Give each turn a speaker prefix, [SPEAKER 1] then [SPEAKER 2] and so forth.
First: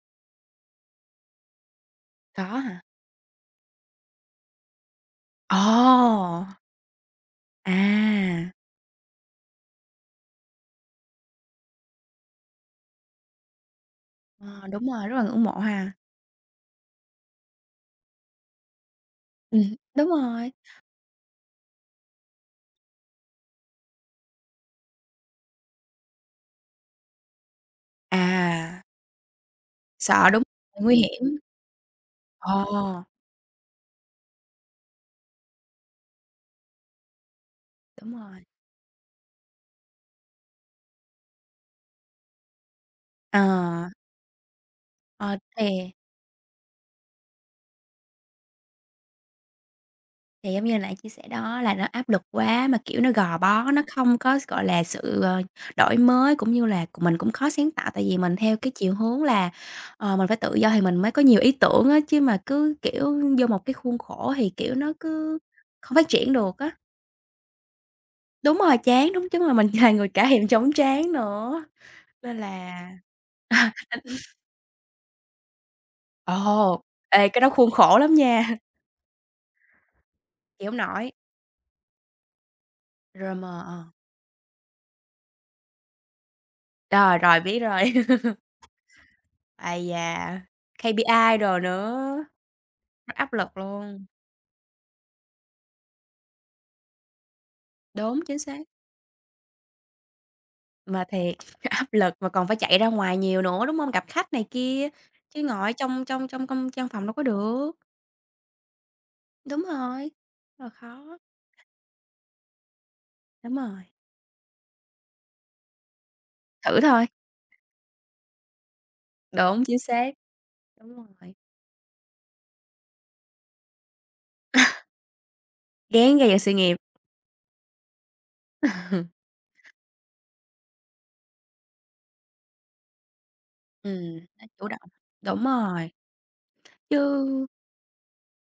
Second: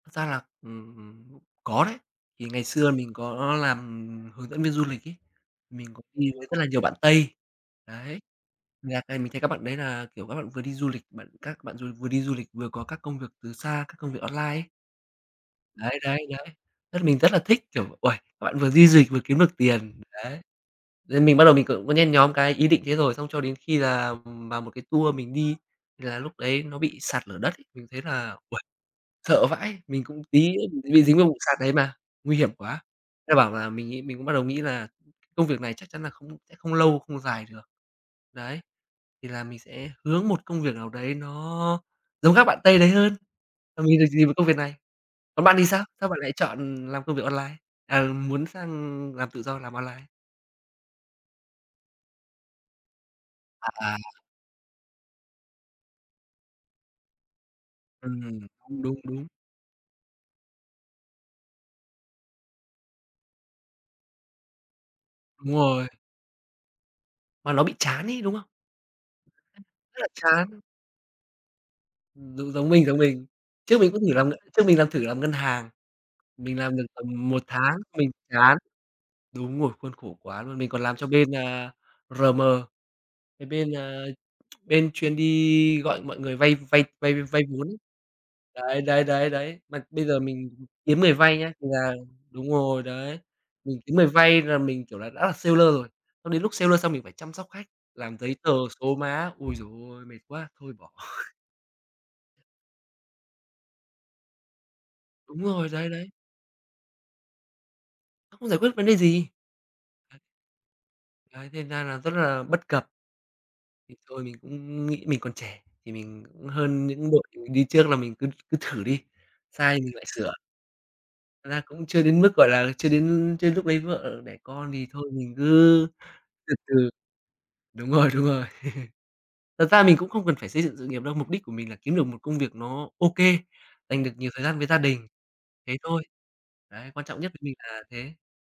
[SPEAKER 1] Thật ra là, ừm, có đấy.
[SPEAKER 2] Có
[SPEAKER 1] Thì ngày
[SPEAKER 2] hả?
[SPEAKER 1] xưa mình có làm hướng dẫn viên du lịch ấy, mình có đi
[SPEAKER 2] Ồ!
[SPEAKER 1] với rất là nhiều bạn Tây. Đấy,
[SPEAKER 2] À.
[SPEAKER 1] mình [unintelligible] mình thấy các bạn đấy là, kiểu, các bạn vừa đi du lịch, bạn các bạn dù vừa đi du lịch vừa có các công việc từ xa, các công việc online ấy.
[SPEAKER 2] Ờ, đúng rồi, rất là ngưỡng mộ ha.
[SPEAKER 1] Đấy, đấy, đấy. Rất mình rất là thích, kiểu, uầy, các bạn vừa đi di dịch vừa kiếm được
[SPEAKER 2] Ừm,
[SPEAKER 1] tiền,
[SPEAKER 2] đúng
[SPEAKER 1] đấy.
[SPEAKER 2] rồi.
[SPEAKER 1] Nên mình bắt đầu mình cũng có nhen nhóm cái ý định thế rồi, xong cho đến khi là, ừm, vào một cái tour mình đi, thì là lúc đấy nó bị sạt lở đất ấy, mình thấy là, uầy,
[SPEAKER 2] À.
[SPEAKER 1] sợ vãi. Mình cũng
[SPEAKER 2] Sợ, đúng
[SPEAKER 1] tí nữa bị
[SPEAKER 2] nguy
[SPEAKER 1] bị dính vào vụ
[SPEAKER 2] hiểm.
[SPEAKER 1] sạt đấy mà, nguy hiểm quá.
[SPEAKER 2] Ồ!
[SPEAKER 1] Thế là bảo là mình ấy, mình cũng bắt đầu nghĩ là công việc này chắc chắn là không sẽ không lâu, không dài được.
[SPEAKER 2] Đúng rồi.
[SPEAKER 1] Đấy, thì là mình sẽ hướng một công việc nào đấy nó giống các bạn Tây đấy hơn,
[SPEAKER 2] Ờ.
[SPEAKER 1] à, mình được dìm vào công việc này.
[SPEAKER 2] Ờ,
[SPEAKER 1] Còn bạn thì sao?
[SPEAKER 2] thì
[SPEAKER 1] Sao bạn lại chọn làm công việc online? À, muốn sang làm tự do, làm online?
[SPEAKER 2] Thì giống như hồi nãy chia sẻ đó, là nó áp lực quá mà, kiểu, nó gò bó, nó
[SPEAKER 1] À.
[SPEAKER 2] không có s gọi là, sự, ờ, đổi mới cũng như là c mình cũng khó sáng tạo. Tại vì mình
[SPEAKER 1] Ừm,
[SPEAKER 2] theo cái
[SPEAKER 1] đúng,
[SPEAKER 2] chiều
[SPEAKER 1] đúng,
[SPEAKER 2] hướng
[SPEAKER 1] đúng.
[SPEAKER 2] là, ờ, mình phải tự do thì mình mới có nhiều ý tưởng á, chứ mà cứ, kiểu, vô một cái khuôn khổ thì, kiểu, nó cứ
[SPEAKER 1] Đúng rồi.
[SPEAKER 2] không phát triển được á.
[SPEAKER 1] Mà nó bị chán ấy, đúng không?
[SPEAKER 2] Đúng rồi, chán. Đúng, chắc là
[SPEAKER 1] Rất
[SPEAKER 2] mình là
[SPEAKER 1] là
[SPEAKER 2] người cả thèm
[SPEAKER 1] chán.
[SPEAKER 2] chóng trán nữa,
[SPEAKER 1] Ừm,
[SPEAKER 2] nên
[SPEAKER 1] giống giống
[SPEAKER 2] là
[SPEAKER 1] mình, giống mình. Trước mình cũng thử làm
[SPEAKER 2] [unintelligible]
[SPEAKER 1] ngân trước mình làm thử làm ngân hàng, mình làm
[SPEAKER 2] Ồ,
[SPEAKER 1] được tầm
[SPEAKER 2] ê, cái
[SPEAKER 1] 1
[SPEAKER 2] đó khuôn
[SPEAKER 1] tháng
[SPEAKER 2] khổ
[SPEAKER 1] mình
[SPEAKER 2] lắm nha!
[SPEAKER 1] chán. Đúng rồi, khuôn khổ quá luôn.
[SPEAKER 2] Chịu
[SPEAKER 1] Mình
[SPEAKER 2] hông
[SPEAKER 1] còn làm cho
[SPEAKER 2] nổi.
[SPEAKER 1] bên, a, RM,
[SPEAKER 2] rờ
[SPEAKER 1] cái
[SPEAKER 2] mờ,
[SPEAKER 1] bên,
[SPEAKER 2] ờ.
[SPEAKER 1] a, bên chuyên đi gọi mọi người vay vay vay
[SPEAKER 2] Rồi,
[SPEAKER 1] vay
[SPEAKER 2] rồi,
[SPEAKER 1] vay
[SPEAKER 2] biết
[SPEAKER 1] vốn ấy.
[SPEAKER 2] rồi.
[SPEAKER 1] Đấy, đấy, đấy, đấy. Mà
[SPEAKER 2] Ây
[SPEAKER 1] bây giờ
[SPEAKER 2] da,
[SPEAKER 1] mình kiếm người vay
[SPEAKER 2] KPI
[SPEAKER 1] nhá,
[SPEAKER 2] đồ
[SPEAKER 1] thì là
[SPEAKER 2] nữa.
[SPEAKER 1] đúng rồi
[SPEAKER 2] Quá
[SPEAKER 1] đấy,
[SPEAKER 2] áp lực
[SPEAKER 1] mình kiếm
[SPEAKER 2] luôn.
[SPEAKER 1] người vay là mình, kiểu, là đã là seller rồi. Xong đến lúc seller xong mình phải chăm sóc khách, làm
[SPEAKER 2] Đúng,
[SPEAKER 1] giấy
[SPEAKER 2] chính
[SPEAKER 1] tờ,
[SPEAKER 2] xác!
[SPEAKER 1] số má. Ôi giời ôi, mệt quá! Thôi bỏ.
[SPEAKER 2] Mà thiệt, áp lực mà còn phải chạy ra ngoài nhiều nữa, đúng hông? Gặp khách này kia, chứ
[SPEAKER 1] Đúng
[SPEAKER 2] ngồi
[SPEAKER 1] rồi,
[SPEAKER 2] ở
[SPEAKER 1] đấy,
[SPEAKER 2] trong
[SPEAKER 1] đấy!
[SPEAKER 2] trong trong công trong văn phòng đâu có được.
[SPEAKER 1] [unintelligible] Không giải quyết được vấn đề gì.
[SPEAKER 2] Đúng rồi! Ờ, khó.
[SPEAKER 1] Ấy, thế thành ra là rất là bất cập.
[SPEAKER 2] Đúng rồi!
[SPEAKER 1] Thì thôi mình cũng nghĩ mình còn trẻ thì mình cũng
[SPEAKER 2] Thử
[SPEAKER 1] hơn
[SPEAKER 2] thôi.
[SPEAKER 1] những đội mình đi trước, là mình cứ cứ thử đi,
[SPEAKER 2] Đúng,
[SPEAKER 1] sai
[SPEAKER 2] chính
[SPEAKER 1] thì mình lại
[SPEAKER 2] xác.
[SPEAKER 1] sửa.
[SPEAKER 2] Đúng rồi.
[SPEAKER 1] Thật ra cũng chưa đến mức, gọi là, chưa đến l chưa đến lúc lấy vợ đẻ con thì thôi mình cứ
[SPEAKER 2] Ráng gầy dựng sự
[SPEAKER 1] từ
[SPEAKER 2] nghiệp.
[SPEAKER 1] từ. Đúng rồi, đúng rồi. Thật ra mình cũng không cần phải xây dựng sự nghiệp đâu. Mục đích của mình là kiếm được một công việc nó OK, dành được
[SPEAKER 2] Ừm,
[SPEAKER 1] nhiều thời
[SPEAKER 2] nó
[SPEAKER 1] gian với
[SPEAKER 2] chủ
[SPEAKER 1] gia
[SPEAKER 2] động,
[SPEAKER 1] đình,
[SPEAKER 2] đúng
[SPEAKER 1] thế
[SPEAKER 2] rồi.
[SPEAKER 1] thôi. Đấy,
[SPEAKER 2] Chứ
[SPEAKER 1] quan trọng nhất với mình là thế.